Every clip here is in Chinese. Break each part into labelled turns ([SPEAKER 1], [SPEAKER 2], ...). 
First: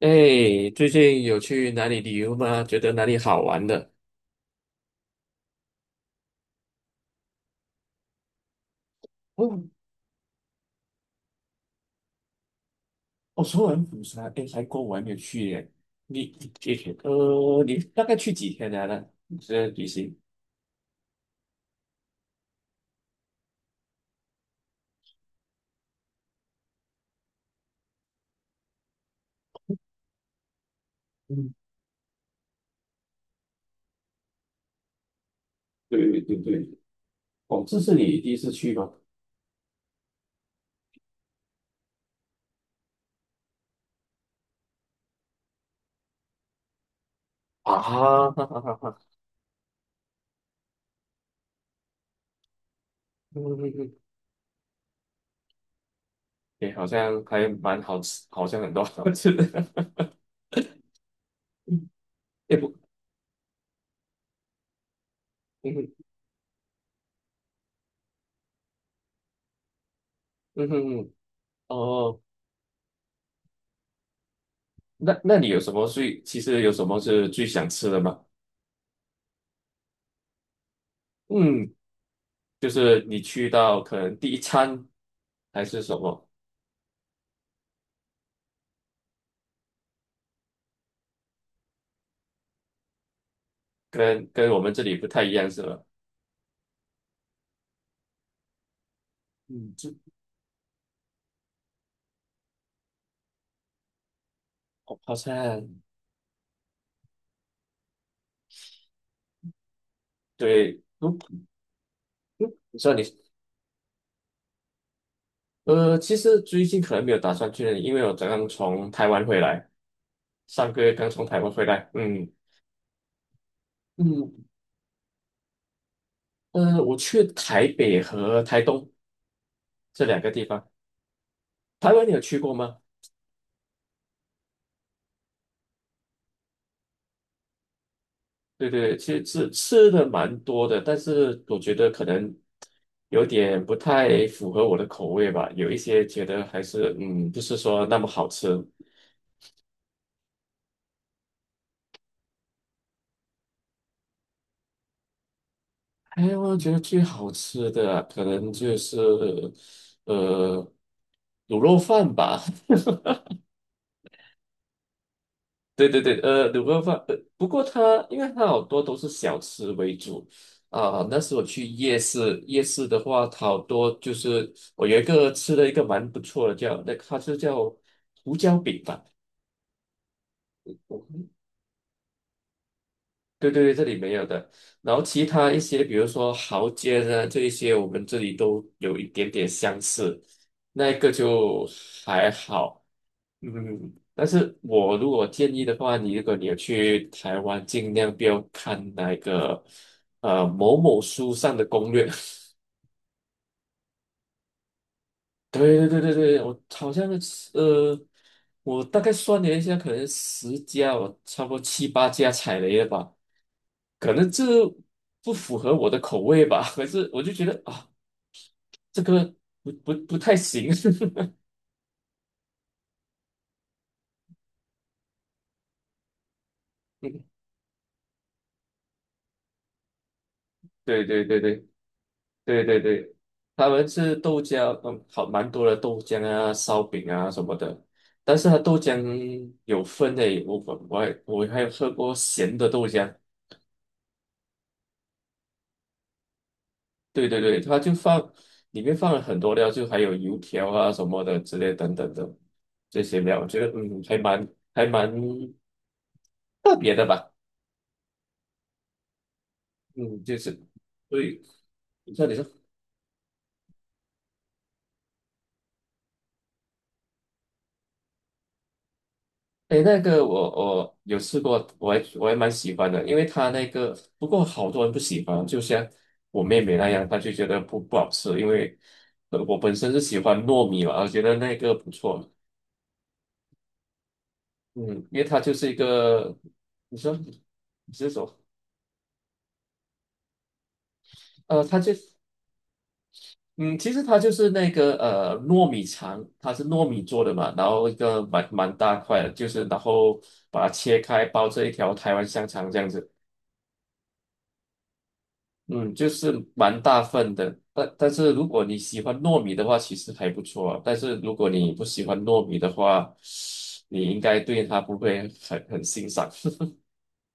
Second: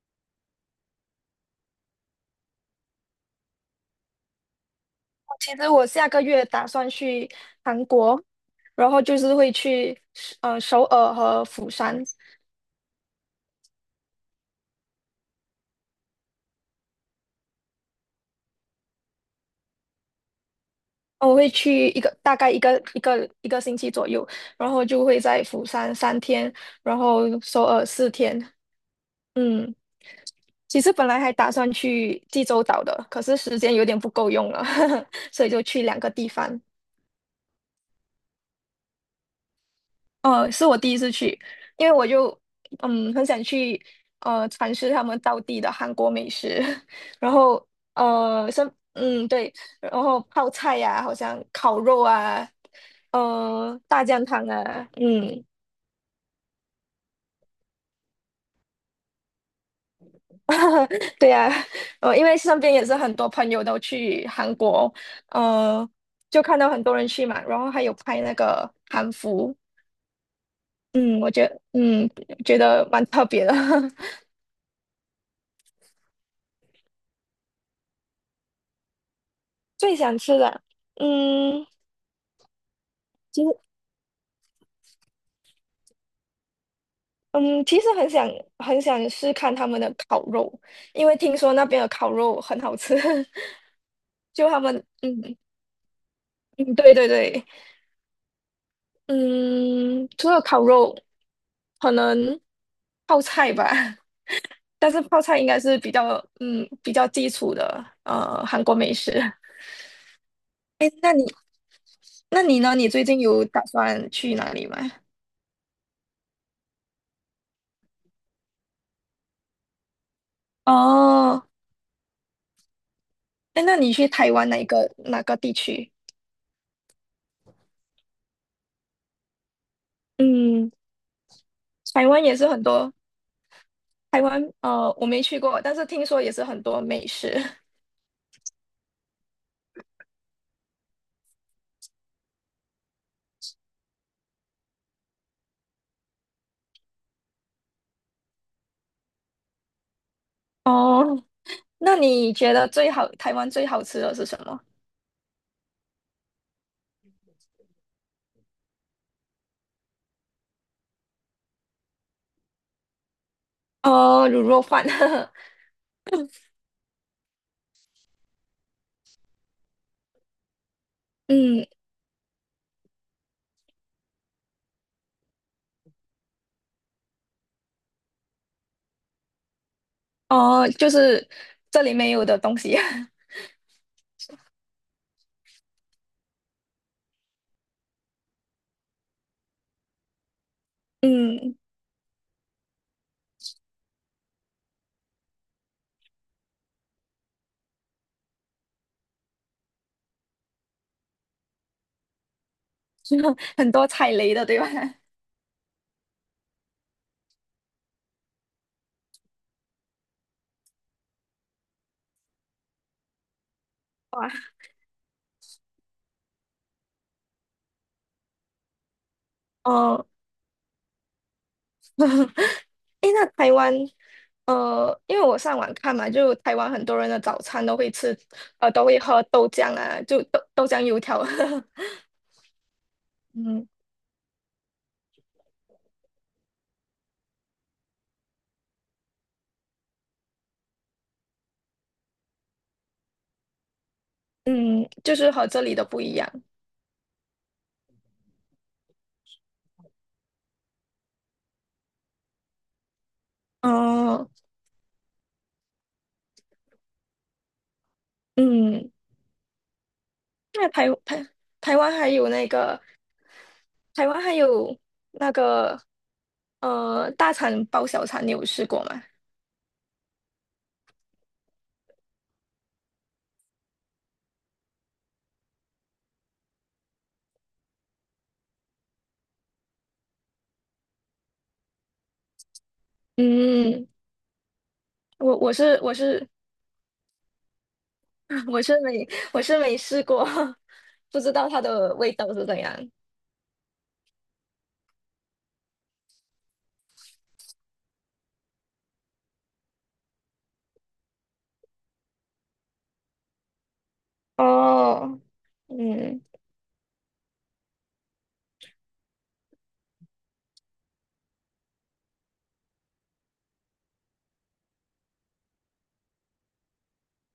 [SPEAKER 1] 哎，最近有去哪里旅游吗？觉得哪里好玩的？
[SPEAKER 2] 其实我下个月打算去韩国，然后就是会
[SPEAKER 1] 哦，
[SPEAKER 2] 去首尔和釜山。
[SPEAKER 1] 哦，首尔、釜山，哎，韩国我还没有去耶。你，你，你大概去几天来了？你这旅行？
[SPEAKER 2] 我会去大概一个星期左右，然后就会在釜山三天，然后首尔四天。嗯，其实本来还打
[SPEAKER 1] 嗯，
[SPEAKER 2] 算去济州岛的，可是时间有点不够用了，所以就去两个
[SPEAKER 1] 对
[SPEAKER 2] 地
[SPEAKER 1] 对
[SPEAKER 2] 方。
[SPEAKER 1] 对，哦，这是你第一次去吗？
[SPEAKER 2] 是我第一次去，因为我就嗯很想去尝试他们当地的韩国美食，然后
[SPEAKER 1] 啊，哈哈
[SPEAKER 2] 呃像
[SPEAKER 1] 哈哈，
[SPEAKER 2] 嗯对，然后泡菜呀、好像烤肉啊，
[SPEAKER 1] 嗯，嗯
[SPEAKER 2] 嗯
[SPEAKER 1] 嗯，
[SPEAKER 2] 大酱汤啊。嗯
[SPEAKER 1] 哎，好像还蛮好吃，好像很多好吃的。
[SPEAKER 2] 对呀、因为
[SPEAKER 1] 也
[SPEAKER 2] 身边
[SPEAKER 1] 不，
[SPEAKER 2] 也是很多朋友都去韩国，
[SPEAKER 1] 嗯
[SPEAKER 2] 呃
[SPEAKER 1] 哼
[SPEAKER 2] 就看到很多人去嘛，然后还有拍那个韩服。
[SPEAKER 1] 嗯哼嗯，
[SPEAKER 2] 我
[SPEAKER 1] 哦，
[SPEAKER 2] 觉得蛮特别的。
[SPEAKER 1] 那你有什么最，其实有什么是最想吃的吗？
[SPEAKER 2] 最想吃的。嗯，
[SPEAKER 1] 嗯，就是你
[SPEAKER 2] 其
[SPEAKER 1] 去
[SPEAKER 2] 实，
[SPEAKER 1] 到可能第一餐还是什么，
[SPEAKER 2] 嗯，其实很想试看他们的烤肉，因为听说那边的烤肉很好吃。
[SPEAKER 1] 跟
[SPEAKER 2] 就
[SPEAKER 1] 跟我
[SPEAKER 2] 他
[SPEAKER 1] 们
[SPEAKER 2] 们，
[SPEAKER 1] 这里不太一
[SPEAKER 2] 嗯
[SPEAKER 1] 样是吧？
[SPEAKER 2] 嗯，对对对。
[SPEAKER 1] 嗯，这
[SPEAKER 2] 嗯，除了烤肉，可能泡菜吧。但
[SPEAKER 1] 哦
[SPEAKER 2] 是
[SPEAKER 1] 好
[SPEAKER 2] 泡
[SPEAKER 1] 像
[SPEAKER 2] 菜应该是比较，嗯，比较基础的韩国美食。
[SPEAKER 1] 对，
[SPEAKER 2] 哎，那
[SPEAKER 1] 如
[SPEAKER 2] 你呢？
[SPEAKER 1] 你
[SPEAKER 2] 你
[SPEAKER 1] 说你
[SPEAKER 2] 最近有打算去哪里吗？
[SPEAKER 1] 其实最近可能没有打算去那里，因为我刚刚从台湾回来，上个月刚从台
[SPEAKER 2] 哦，
[SPEAKER 1] 湾回来，嗯
[SPEAKER 2] 哎，那你去台
[SPEAKER 1] 嗯
[SPEAKER 2] 湾哪个地区？
[SPEAKER 1] 我去台北和台东这两个地方，
[SPEAKER 2] 嗯，
[SPEAKER 1] 台湾
[SPEAKER 2] 台
[SPEAKER 1] 你有
[SPEAKER 2] 湾也
[SPEAKER 1] 去
[SPEAKER 2] 是
[SPEAKER 1] 过
[SPEAKER 2] 很
[SPEAKER 1] 吗？
[SPEAKER 2] 多。台湾，我没去过，但是听说也是很多美食。
[SPEAKER 1] 对对，其实吃吃的蛮多的，但是我觉得可能有点不太符合我的口味吧。有一些觉得还是不是说那么好吃。
[SPEAKER 2] 哦，那你觉得台湾最好吃的是什么？
[SPEAKER 1] 哎，我觉得最好吃的啊可能就是呃卤肉饭吧。
[SPEAKER 2] 哦，卤肉饭。
[SPEAKER 1] 对对对，卤肉饭，不过它因为它好多都是小吃为主啊、那时我
[SPEAKER 2] 嗯，
[SPEAKER 1] 去夜市，夜市的话，它好多就是我有一个吃了一个蛮不错的叫，那它是叫胡椒饼吧？
[SPEAKER 2] 哦，就是这里没有的东西。
[SPEAKER 1] 对对对，这里没有的。然后其他一些，比如说蚝煎啊，这一些我们这里都有一点点相似，那一个
[SPEAKER 2] 嗯，
[SPEAKER 1] 就还好。嗯，但是我如果建议的话，你如果你有去台湾，尽量不要看那个某某书上的攻略。
[SPEAKER 2] 很多踩雷的，对吧？
[SPEAKER 1] 对对对对对，我好像是呃，我大概算了一下，可能十家，我差不多七八家踩雷了吧，可能
[SPEAKER 2] 哇
[SPEAKER 1] 这不符合我的口味吧。可是我就觉得啊，这个 不不
[SPEAKER 2] 哦，
[SPEAKER 1] 不太行。
[SPEAKER 2] 诶，那台湾，因为我上网看嘛，就台湾很多人的早餐都会吃，都会喝豆浆啊，就豆浆油
[SPEAKER 1] 对
[SPEAKER 2] 条。
[SPEAKER 1] 对对对。对对对，
[SPEAKER 2] 嗯
[SPEAKER 1] 他们是豆浆，嗯，好蛮多的豆浆啊、烧饼啊什么的。但是它豆浆有分诶，我还有喝过咸的豆浆。
[SPEAKER 2] 嗯，就是和这里的不一样。
[SPEAKER 1] 对对对，它就放里面放了很多料，就还有油条啊什么的之类等等的这些料，我觉得还
[SPEAKER 2] 哦，
[SPEAKER 1] 蛮还蛮特别的吧。
[SPEAKER 2] 嗯。
[SPEAKER 1] 嗯，就是
[SPEAKER 2] 那
[SPEAKER 1] 对，
[SPEAKER 2] 台湾还有
[SPEAKER 1] 你说。
[SPEAKER 2] 那个台湾还有那个大肠包小肠，你有试过吗？
[SPEAKER 1] 诶，那个我有试过，我还蛮喜欢的，因为它那个不过好多人不喜欢，就像我妹妹那样，她就觉得不好吃，因为我本身是喜欢糯米嘛，我觉得那个不错，
[SPEAKER 2] 嗯，
[SPEAKER 1] 嗯，因为
[SPEAKER 2] 我
[SPEAKER 1] 它就
[SPEAKER 2] 我
[SPEAKER 1] 是一
[SPEAKER 2] 是我是
[SPEAKER 1] 个，你说你是说
[SPEAKER 2] 我是没我是没试过，不知道它
[SPEAKER 1] 呃，它就
[SPEAKER 2] 的味道是怎样。
[SPEAKER 1] 嗯，其实它就是那个糯米肠，它是糯米做的嘛，然后一个蛮大块的，就是然后把它切开，包着一条台湾香肠这样子。
[SPEAKER 2] 哦，
[SPEAKER 1] 嗯，就
[SPEAKER 2] 嗯，
[SPEAKER 1] 是蛮大份的，但是如果你喜欢糯米的话，其实还不错啊但是如果你不喜欢糯米的话，你应该对它不会很欣赏。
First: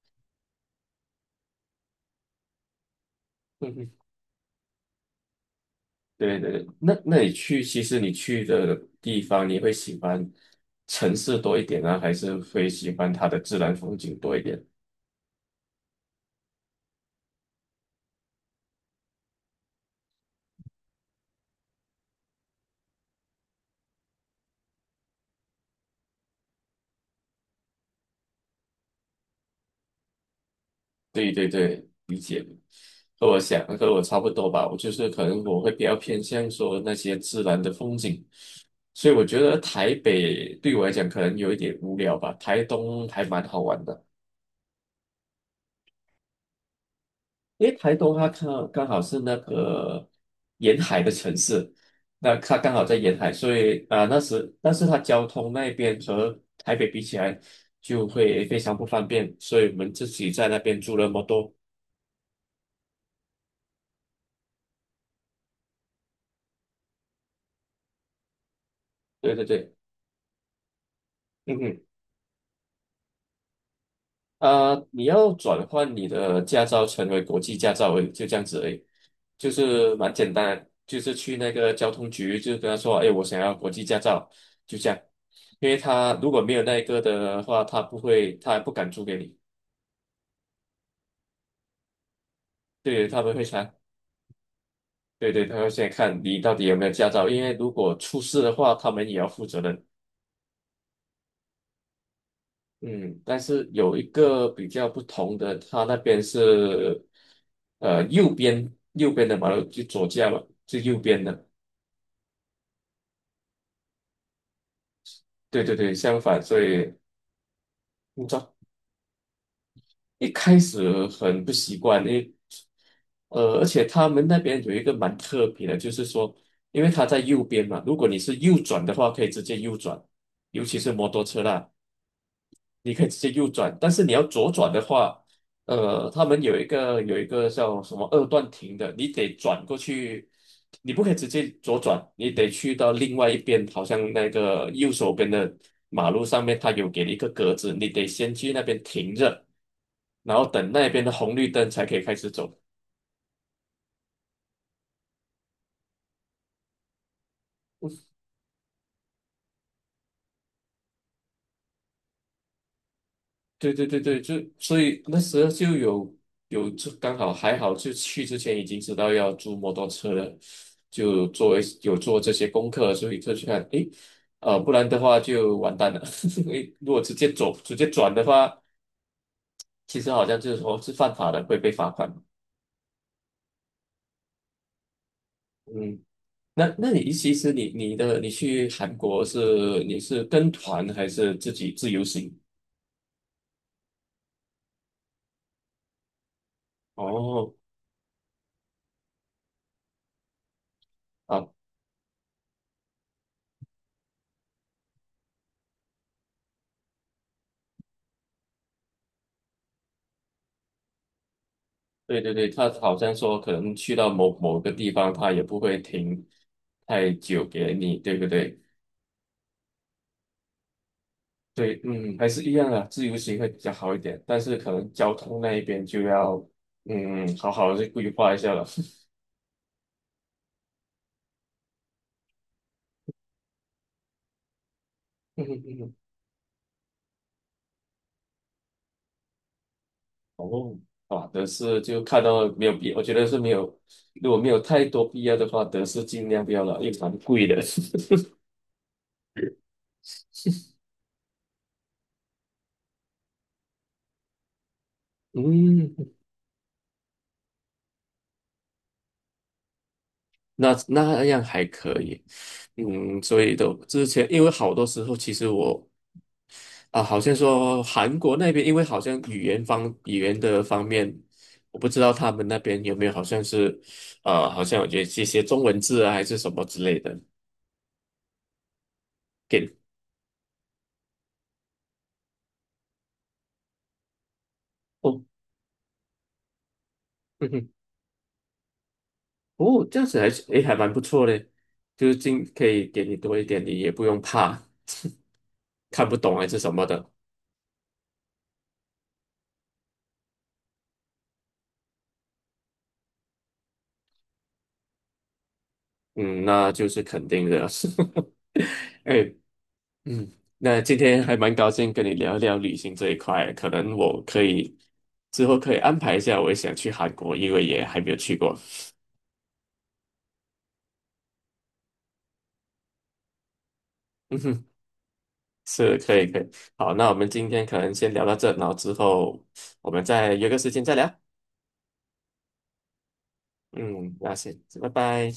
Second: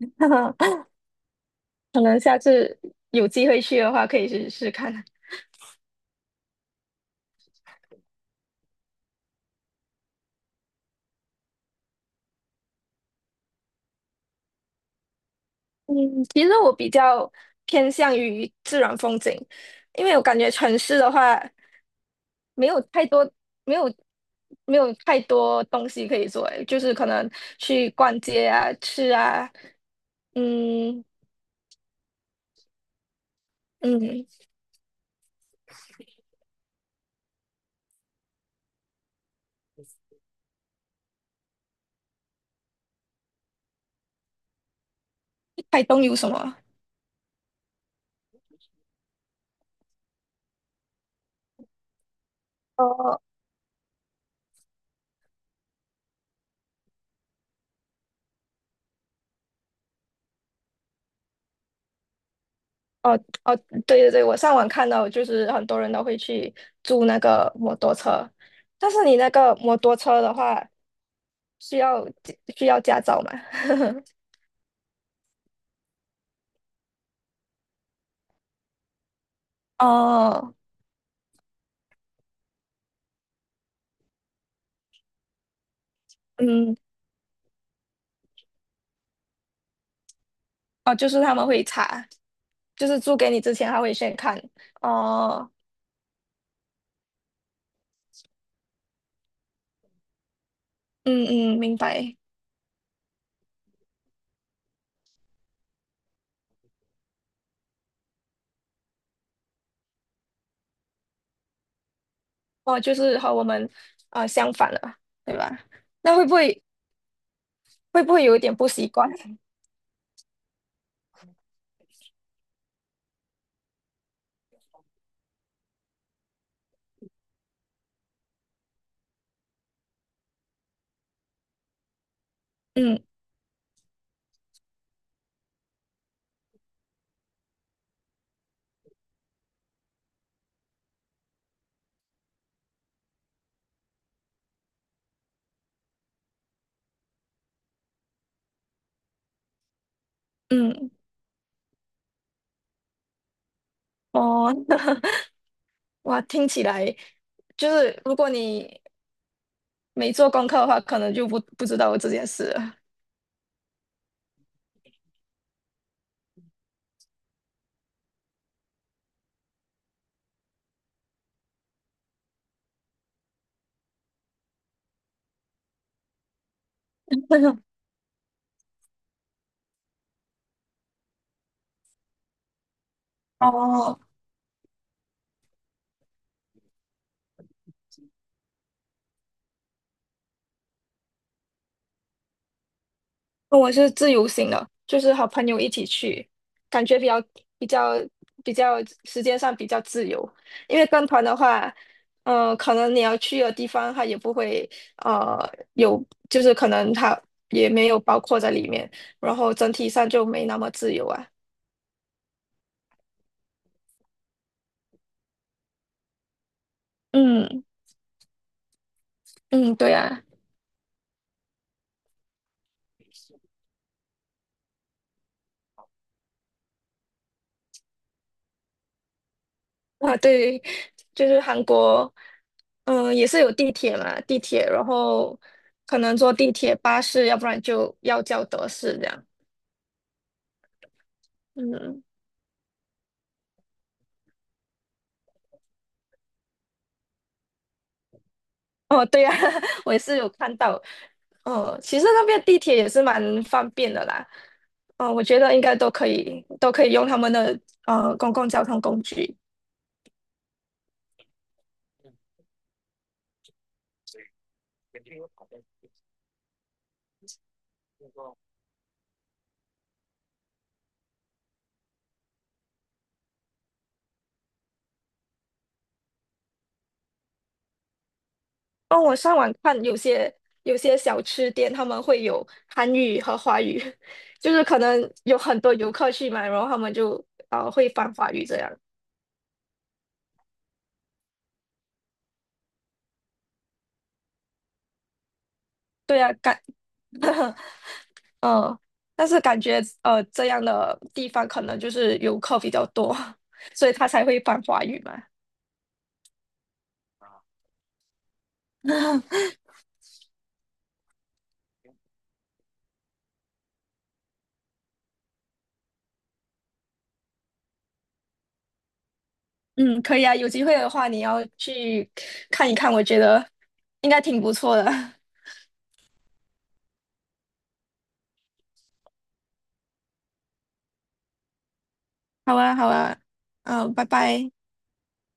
[SPEAKER 2] 可能下次有机会去的话，可以试试看。
[SPEAKER 1] 对对对，那你去，其实你去的地方，你会喜欢城市多一点呢，还是会喜欢它的自然风景多一点？
[SPEAKER 2] 嗯，其实我比较偏向于自然风景，因为我感觉城市的话没有太多，没有没有太多东西可以做，诶就是可能去逛街啊、吃啊。嗯
[SPEAKER 1] 对对对，理解。和我差
[SPEAKER 2] 嗯，
[SPEAKER 1] 不多吧，我就是可能我会比较偏向说那些自然的风景，所以我觉得台北对我来讲可能有一点无聊吧，台东还蛮好玩的，
[SPEAKER 2] 台东有什么？
[SPEAKER 1] 因为台东它刚刚好是那个沿海的城市，那它刚好在沿
[SPEAKER 2] 哦
[SPEAKER 1] 海，所以啊、呃那时但是它交通那边和台北比起来就会非常不方便，所以我们自己在那边住那么多，
[SPEAKER 2] 哦哦，对对对，我上网看到，就是很多人都会去租那个摩托车，但是你那
[SPEAKER 1] 对对
[SPEAKER 2] 个
[SPEAKER 1] 对，
[SPEAKER 2] 摩托车的话，
[SPEAKER 1] 嗯
[SPEAKER 2] 需
[SPEAKER 1] 哼。
[SPEAKER 2] 要需要驾照吗？
[SPEAKER 1] 你要转换你的驾照成为国际驾照而已就这样子而已，就 是蛮简
[SPEAKER 2] 哦，
[SPEAKER 1] 单的就是去那个交通局，就跟他说，哎，我想要国际驾照，就这样。因为他如果没有
[SPEAKER 2] 嗯，
[SPEAKER 1] 那个的话，他不会，他不敢租给你，
[SPEAKER 2] 哦，就是他们会查，就是
[SPEAKER 1] 对，
[SPEAKER 2] 租
[SPEAKER 1] 他
[SPEAKER 2] 给
[SPEAKER 1] 们
[SPEAKER 2] 你
[SPEAKER 1] 会
[SPEAKER 2] 之前
[SPEAKER 1] 查，
[SPEAKER 2] 他会先看。
[SPEAKER 1] 对对，
[SPEAKER 2] 哦，
[SPEAKER 1] 他会先看你到底有没有驾照，因为如果出事的话，他们也要负责任。
[SPEAKER 2] 嗯嗯，明白。
[SPEAKER 1] 嗯，但是有一个比较不同的，他那边是，右边的马路就左驾嘛，是右边的，
[SPEAKER 2] 哦，就是和我们相反了，对吧？
[SPEAKER 1] 对对对，
[SPEAKER 2] 那
[SPEAKER 1] 相
[SPEAKER 2] 会不
[SPEAKER 1] 反，所
[SPEAKER 2] 会
[SPEAKER 1] 以
[SPEAKER 2] 会不会
[SPEAKER 1] 你知
[SPEAKER 2] 有一
[SPEAKER 1] 道
[SPEAKER 2] 点不习惯？
[SPEAKER 1] 一开始很不习惯，因为而且他们那边有一个蛮特别的，就是说，因为他在右边嘛，如果你是右转的话，可以直接右转，尤其是摩托车啦。你
[SPEAKER 2] 嗯
[SPEAKER 1] 可以直接右转，但是你要左转的话，他们有一个叫什么二段停的，你得转过去，你不可以直接左转，你得去到另外一边，好像那个右手边的马路上面，它有给你一个格子，你得先去那边停着，然后等那
[SPEAKER 2] 嗯，
[SPEAKER 1] 边的红绿灯才可以开始走。
[SPEAKER 2] 哦，哇，听起来就是如果你没做功课的话，可能就不知道有这件事了。
[SPEAKER 1] 对对对对，就所以那时候就有有就刚好还好，就去之前已经知道要租摩托车了，就做一有做这些功课，所以就去看，诶，不然的话就完蛋了。因为如果直 接转的话，其实好像就是说是犯法的，会被罚款。
[SPEAKER 2] 哦，
[SPEAKER 1] 嗯，那你其实你去韩国是你是跟团还是自己自由行？
[SPEAKER 2] 我是自由行的，就是和朋友一起去，感觉
[SPEAKER 1] 哦，
[SPEAKER 2] 比较比较时间上比较自由。因为跟团的
[SPEAKER 1] 啊。
[SPEAKER 2] 话，可能你要去的地方它也不会呃有，就是可能它也没有包括在里面，然后整体上就没那么自由啊。
[SPEAKER 1] 对对对，他好像说可能去到某某个地方，他也不会停太久
[SPEAKER 2] 嗯
[SPEAKER 1] 给你，对不对？
[SPEAKER 2] 嗯，对啊，
[SPEAKER 1] 对，嗯，还是一样的，自由行会比较好一点，但是可能交通那一边就要，嗯，好好的规划一下了。
[SPEAKER 2] 啊对，就是韩国，嗯、也是有地铁嘛，地铁，然后
[SPEAKER 1] 嗯嗯嗯，
[SPEAKER 2] 可能坐地铁、巴士，要不然就要叫德士这样。
[SPEAKER 1] 哦，啊，德士就
[SPEAKER 2] 嗯。
[SPEAKER 1] 看到没有必，我觉得是没有，如果没有太多必要的话，德士尽量不要了，因为蛮贵的。
[SPEAKER 2] 哦，对呀、啊 我也是有看到。哦，其实那边地铁也是蛮方便的啦。哦，我 觉得应该都可
[SPEAKER 1] 嗯，
[SPEAKER 2] 以，都可以用他们的公共交通工具。
[SPEAKER 1] 那那样还可以，嗯，所以都之前因为好多时候其实我啊，好像说韩国那边，因为好像语言的方面，我不知道他们那边有没有好像是，好像有些这些中文字啊，还是什么之类的。
[SPEAKER 2] 哦，我上网
[SPEAKER 1] 给
[SPEAKER 2] 看有些小吃店他们会有韩语和华语，就是可能
[SPEAKER 1] 哦，
[SPEAKER 2] 有很多游客去买，然后他们就
[SPEAKER 1] 嗯
[SPEAKER 2] 会翻华语这样。
[SPEAKER 1] 哼哦，这样子还是诶，还蛮不错的，就是尽可以给你多一点，你也不用怕 看不
[SPEAKER 2] 对啊，
[SPEAKER 1] 懂还是
[SPEAKER 2] 感，
[SPEAKER 1] 什么的。
[SPEAKER 2] 嗯，但是感觉这样的地方可能就是游客比较多，所以他才会翻华语嘛。
[SPEAKER 1] 嗯，那就是肯定的。哎，嗯，那今天还蛮高兴跟你聊一聊旅行这一块，可能我可以之后可以安排一下，我也想去韩国，因为也还没有去过。
[SPEAKER 2] 嗯，可以啊，有机会的话你要去看一看，我觉得应该
[SPEAKER 1] 嗯
[SPEAKER 2] 挺不
[SPEAKER 1] 哼，
[SPEAKER 2] 错的。
[SPEAKER 1] 是可以。好，那我们今天可能先聊到这，然后之后我们再约个时间再聊。
[SPEAKER 2] 好啊，好啊，嗯，拜
[SPEAKER 1] 嗯，那
[SPEAKER 2] 拜。
[SPEAKER 1] 先，拜拜。